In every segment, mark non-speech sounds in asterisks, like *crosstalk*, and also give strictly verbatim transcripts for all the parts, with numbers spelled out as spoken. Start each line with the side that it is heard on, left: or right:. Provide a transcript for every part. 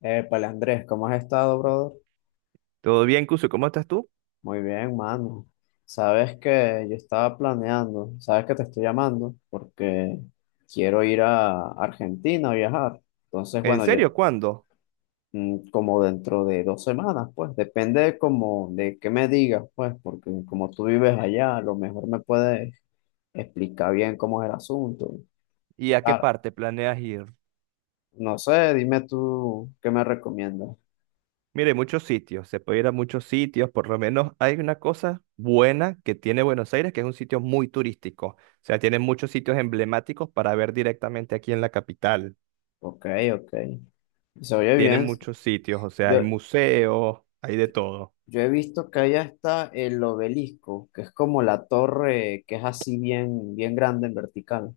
left: Épale, Andrés, ¿cómo has estado, brother?
right: Todo bien, Cuso, ¿cómo estás tú?
left: Muy bien, mano. Sabes que yo estaba planeando, sabes que te estoy llamando porque quiero ir a Argentina a viajar. Entonces,
right: ¿En
left: bueno, yo
right: serio? ¿Cuándo?
left: mm, como dentro de dos semanas, pues, depende como de qué me digas, pues, porque como tú vives allá, a lo mejor me puedes explicar bien cómo es el asunto.
right: ¿Y a qué
left: ah
right: parte planeas ir?
left: no sé, dime tú qué me recomiendas.
right: Mire, muchos sitios, se puede ir a muchos sitios, por lo menos hay una cosa buena que tiene Buenos Aires, que es un sitio muy turístico, o sea, tiene muchos sitios emblemáticos para ver directamente aquí en la capital,
left: Ok, ok. Se oye
right: tiene
left: bien.
right: muchos sitios, o sea, hay
left: Yo,
right: museos, hay de todo.
left: Yo he visto que allá está el obelisco, que es como la torre que es así bien, bien grande en vertical.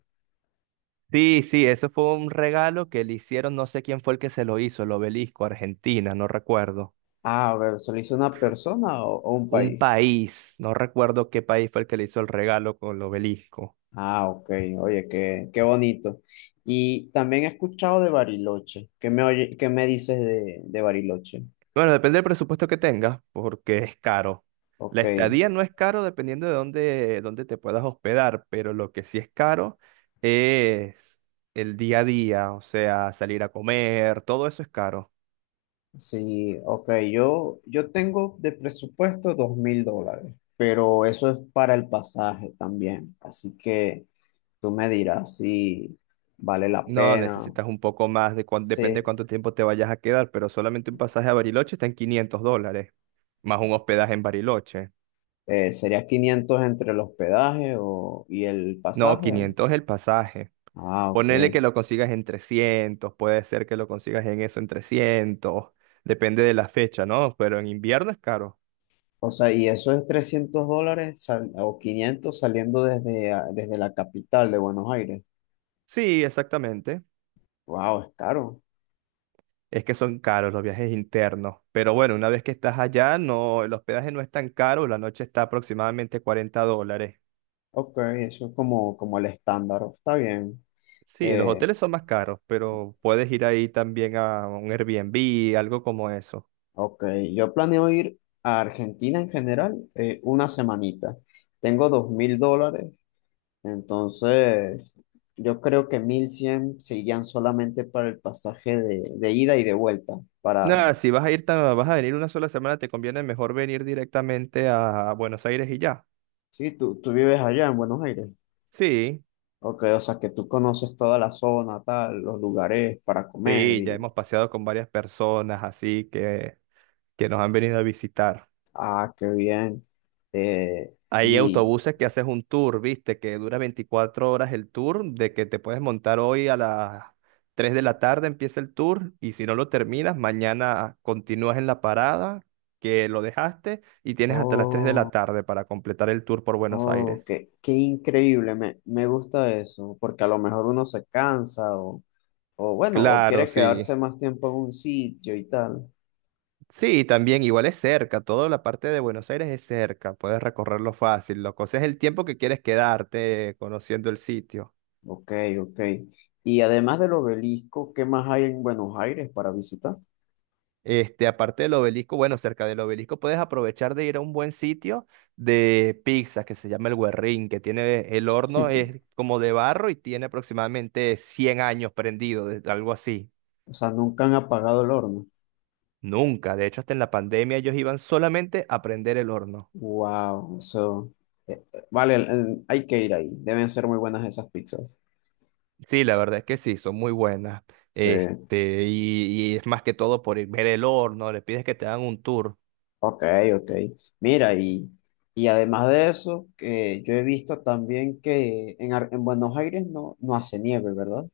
right: Sí, sí, eso fue un regalo que le hicieron, no sé quién fue el que se lo hizo, el obelisco, Argentina, no recuerdo.
left: Ah, a ver, ¿se lo hizo una persona o, o un
right: Un
left: país?
right: país, no recuerdo qué país fue el que le hizo el regalo con el obelisco.
left: Ah, ok, oye, qué, qué bonito. Y también he escuchado de Bariloche. ¿Qué me oye- qué me dices de, de Bariloche?
right: Bueno, depende del presupuesto que tengas, porque es caro. La
left: Ok,
right: estadía no es caro dependiendo de dónde, dónde te puedas hospedar, pero lo que sí es caro es el día a día, o sea, salir a comer, todo eso es caro.
left: sí, ok, yo, yo tengo de presupuesto dos mil dólares, pero eso es para el pasaje también. Así que tú me dirás si vale la
right: No,
left: pena.
right: necesitas un poco más, de cuán- depende de
left: Sí,
right: cuánto tiempo te vayas a quedar, pero solamente un pasaje a Bariloche está en quinientos dólares, más un hospedaje en Bariloche.
left: eh, sería quinientos entre el hospedaje o, y el
right: No,
left: pasaje. o-
right: quinientos el pasaje.
left: Ah, ok.
right: Ponele que lo consigas en trescientos, puede ser que lo consigas en eso, en trescientos, depende de la fecha, ¿no? Pero en invierno es caro.
left: O sea, y eso es trescientos dólares sal- o quinientos saliendo desde, a- desde la capital de Buenos Aires.
right: Sí, exactamente.
left: Wow, es caro.
right: Es que son caros los viajes internos. Pero bueno, una vez que estás allá, no, el hospedaje no es tan caro, la noche está aproximadamente cuarenta dólares.
left: Ok, eso es como, como el estándar. Está bien.
right: Sí, los
left: Eh,
right: hoteles son más caros, pero puedes ir ahí también a un Airbnb, algo como eso.
left: ok, yo planeo ir a Argentina en general eh, una semanita. Tengo dos mil dólares. Entonces, yo creo que mil cien serían solamente para el pasaje de, de ida y de vuelta. Para,
right: Nada, si vas a ir tan, vas a venir una sola semana, te conviene mejor venir directamente a Buenos Aires y ya.
left: sí, tú, tú vives allá en Buenos Aires.
right: Sí,
left: Ok, o sea que tú conoces toda la zona, tal, los lugares para comer
right: sí, ya
left: y,
right: hemos paseado con varias personas así que, que nos han venido a visitar.
left: ah, qué bien. Eh,
right: Hay
left: y,
right: autobuses que haces un tour, viste, que dura veinticuatro horas el tour, de que te puedes montar hoy a las tres de la tarde, empieza el tour, y si no lo terminas, mañana continúas en la parada que lo dejaste y tienes hasta las tres de la
left: oh,
right: tarde para completar el tour por Buenos Aires.
left: oh, qué, qué increíble, me, me gusta eso, porque a lo mejor uno se cansa o, o bueno, o
right: Claro,
left: quiere
right: sí.
left: quedarse más tiempo en un sitio y tal.
right: Sí, también igual es cerca, toda la parte de Buenos Aires es cerca, puedes recorrerlo fácil, Lo Ese es el tiempo que quieres quedarte eh, conociendo el sitio.
left: Ok, ok. Y además del obelisco, ¿qué más hay en Buenos Aires para visitar?
right: Este, aparte del obelisco, bueno, cerca del obelisco puedes aprovechar de ir a un buen sitio de pizzas que se llama el Guerrín, que tiene el horno, es
left: *laughs*
right: como de barro y tiene aproximadamente cien años prendido, de- algo así.
left: O sea, nunca han apagado el horno.
right: Nunca, de hecho, hasta en la pandemia ellos iban solamente a prender el horno.
left: Wow, eso. Eh, eh, vale, eh, hay que ir ahí. Deben ser muy buenas esas pizzas.
right: Sí, la verdad es que sí, son muy buenas.
left: Sí,
right: Este, y, y es más que todo por ir- ver el horno, le pides que te hagan un tour.
left: ok, ok. Mira, y, y además de eso, que yo he visto también que en, Ar- en Buenos Aires no, no hace nieve, ¿verdad?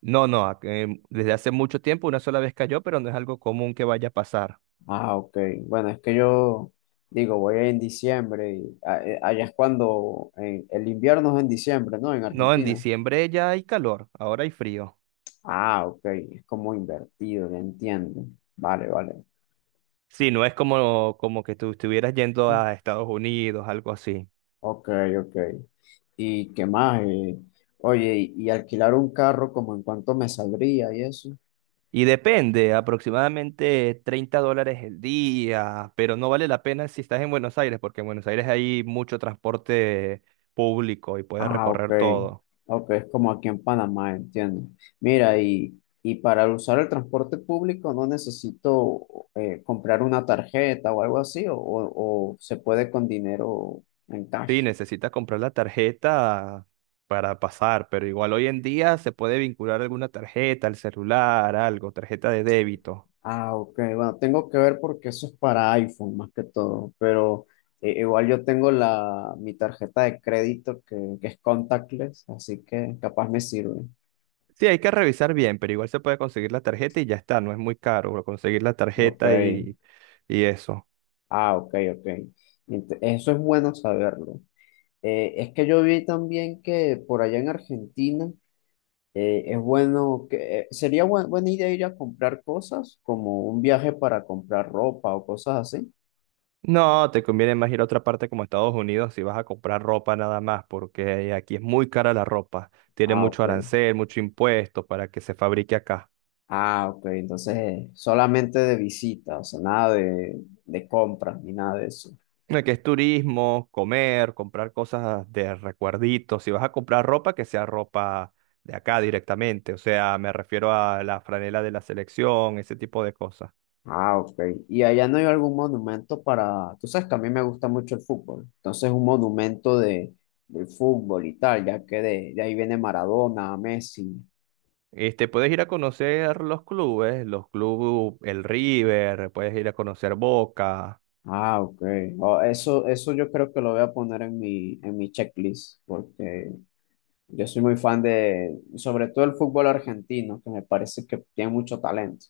right: No, no, a- em, desde hace mucho tiempo una sola vez cayó, pero no es algo común que vaya a pasar.
left: Ah, ok. Bueno, es que yo digo, voy en diciembre y a- eh, allá es cuando en- el invierno es en diciembre, ¿no? En
right: No, en
left: Argentina.
right: diciembre ya hay calor, ahora hay frío.
left: Ah, ok. Es como invertido, ya entiendo. Vale, vale.
right: Sí, no es como, como que tú estuvieras yendo a Estados Unidos, algo así.
left: Ok, ok. ¿Y qué más? Eh, oye, y, y alquilar un carro, ¿como en cuánto me saldría y eso?
right: Y depende, aproximadamente treinta dólares el día, pero no vale la pena si estás en Buenos Aires, porque en Buenos Aires hay mucho transporte público y puedes
left: Ah, ok.
right: recorrer todo.
left: Ok, es como aquí en Panamá, entiendo. Mira, y, y para usar el transporte público no necesito eh, comprar una tarjeta o algo así, o, o- o se puede con dinero en
right: Sí,
left: cash.
right: necesitas comprar la tarjeta para pasar, pero igual hoy en día se puede vincular alguna tarjeta, al celular, algo, tarjeta de débito.
left: Ah, ok. Bueno, tengo que ver porque eso es para iPhone más que todo, pero eh, igual yo tengo la, mi tarjeta de crédito que, que es contactless, así que capaz me sirve.
right: Sí, hay que revisar bien, pero igual se puede conseguir la tarjeta y ya está, no es muy caro conseguir la
left: Ok.
right: tarjeta y, y eso.
left: Ah, ok, ok. Ent- Eso es bueno saberlo. Eh, es que yo vi también que por allá en Argentina eh, es bueno que eh, sería buen- buena idea ir a comprar cosas, como un viaje para comprar ropa o cosas así.
right: No, te conviene más ir a otra parte como Estados Unidos si vas a comprar ropa nada más, porque aquí es muy cara la ropa, tiene
left: Ah,
right: mucho
left: ok.
right: arancel, mucho impuesto para que se fabrique acá.
left: Ah, ok. Entonces, eh, solamente de visita, o sea, nada de, de compras ni nada de eso.
right: Eh, que es turismo, comer, comprar cosas de recuerditos. Si vas a comprar ropa, que sea ropa de acá directamente. O sea, me refiero a la franela de la selección, ese tipo de cosas.
left: Ah, ok. Y allá no hay algún monumento para. Tú sabes que a mí me gusta mucho el fútbol. Entonces, un monumento de, del fútbol y tal, ya que de, de ahí viene Maradona, Messi.
right: Este, puedes ir a conocer los clubes, los clubes, el River, puedes ir a conocer Boca.
left: Ah, ok. Oh, eso, eso yo creo que lo voy a poner en mi, en mi checklist, porque yo soy muy fan de, sobre todo el fútbol argentino, que me parece que tiene mucho talento.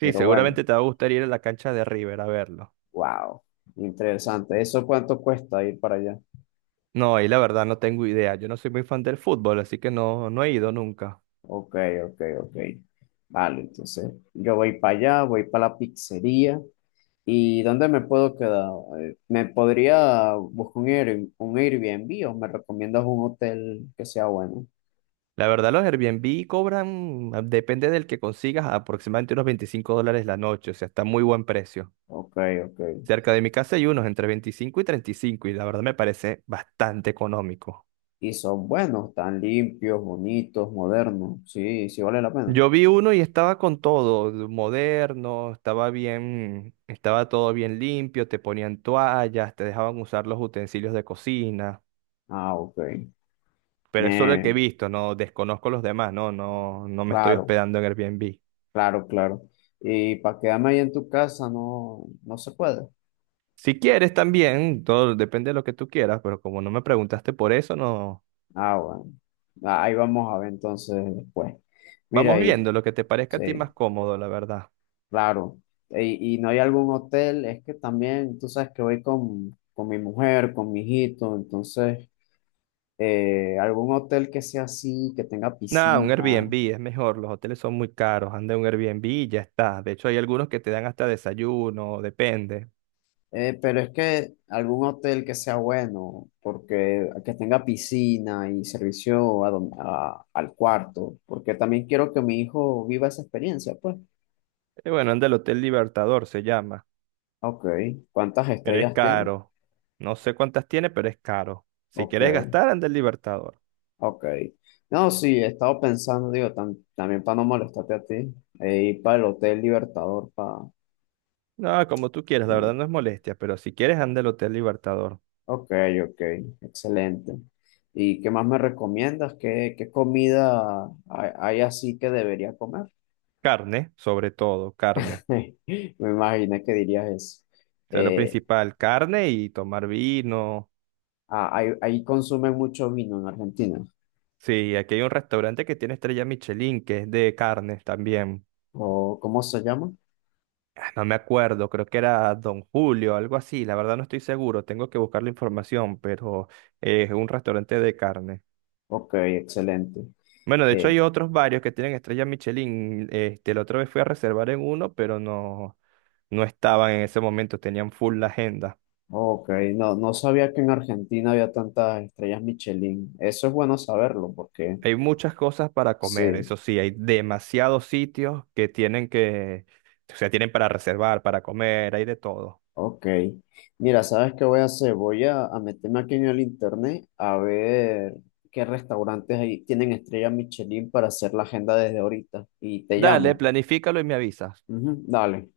right: Sí,
left: Pero bueno,
right: seguramente te va a gustar ir a la cancha de River a verlo.
left: wow, interesante. ¿Eso cuánto cuesta ir para allá?
right: No, ahí la verdad no tengo idea. Yo no soy muy fan del fútbol, así que no, no he ido nunca.
left: Ok, ok, ok. Vale, entonces yo voy para allá, voy para la pizzería. ¿Y dónde me puedo quedar? Eh, ¿Me podría buscar un Air- un Airbnb o me recomiendas un hotel que sea bueno?
right: La verdad, los Airbnb cobran, depende del que consigas, aproximadamente unos veinticinco dólares la noche, o sea, está muy buen precio.
left: Ok, ok.
right: Cerca de mi casa hay unos entre veinticinco y treinta y cinco y cinco y la verdad me parece bastante económico.
left: Y son buenos, tan limpios, bonitos, modernos. Sí, sí vale la pena.
right: Yo vi uno y estaba con todo, moderno, estaba bien, estaba todo bien limpio, te ponían toallas, te dejaban usar los utensilios de cocina,
left: Ah, ok.
right: pero es solo el que he
left: Me,
right: visto, no desconozco los demás, no, no, no me estoy
left: claro,
right: hospedando en Airbnb.
left: claro, claro. Y para quedarme ahí en tu casa no, no se puede.
right: Si quieres también, todo depende de lo que tú quieras, pero como no me preguntaste por eso, no.
left: Ah, bueno. Ah, ahí vamos a ver entonces después. Mira
right: Vamos
left: ahí,
right: viendo lo que te parezca a ti
left: sí,
right: más cómodo, la verdad.
left: claro. Y, y no hay algún hotel, es que también, tú sabes que voy con, con mi mujer, con mi hijito, entonces, eh, algún hotel que sea así, que tenga
right: Nada, un
left: piscina.
right: Airbnb es mejor, los hoteles son muy caros, anda en un Airbnb y ya está. De hecho, hay algunos que te dan hasta desayuno, depende.
left: Eh, pero es que algún hotel que sea bueno, porque que tenga piscina y servicio a don- a- al cuarto, porque también quiero que mi hijo viva esa experiencia, pues.
right: Y bueno, anda el Hotel Libertador, se llama,
left: Ok, ¿cuántas
right: pero es
left: estrellas tiene?
right: caro. No sé cuántas tiene, pero es caro. Si
left: Ok,
right: quieres gastar, anda el Libertador.
left: ok. No, sí, he estado pensando, digo, tam- también para no molestarte a ti, eh, ir para el Hotel Libertador, para...
right: No, como tú quieras, la verdad no es molestia, pero si quieres, anda el Hotel Libertador.
left: Ok, ok, excelente. ¿Y qué más me recomiendas? ¿Qué, qué comida hay hay así que debería comer?
right: Carne, sobre todo, carne.
left: *laughs* Me imaginé que dirías eso.
right: O sea, lo
left: Eh,
right: principal, carne y tomar vino.
left: ah, ahí, ahí consumen mucho vino en Argentina.
right: Sí, aquí hay un restaurante que tiene estrella Michelin, que es de carnes también.
left: ¿O cómo se llama?
right: Ah, no me acuerdo, creo que era Don Julio, algo así. La verdad no estoy seguro, tengo que buscar la información, pero eh, es un restaurante de carne.
left: Ok, excelente.
right: Bueno, de hecho
left: Eh,
right: hay otros varios que tienen estrella Michelin. Este, la otra vez fui a reservar en uno, pero no, no estaban en ese momento, tenían full la agenda.
left: ok, no, no sabía que en Argentina había tantas estrellas Michelin. Eso es bueno saberlo porque
right: Hay muchas cosas para comer,
left: sí,
right: eso sí, hay demasiados sitios que tienen que, o sea, tienen para reservar, para comer, hay de todo.
left: ok. Mira, ¿sabes qué voy a hacer? Voy a, a meterme aquí en el internet a ver qué restaurantes ahí tienen estrellas Michelin para hacer la agenda desde ahorita. Y te
right: Dale,
left: llamo.
right: planifícalo y me avisas.
left: Ujú, dale.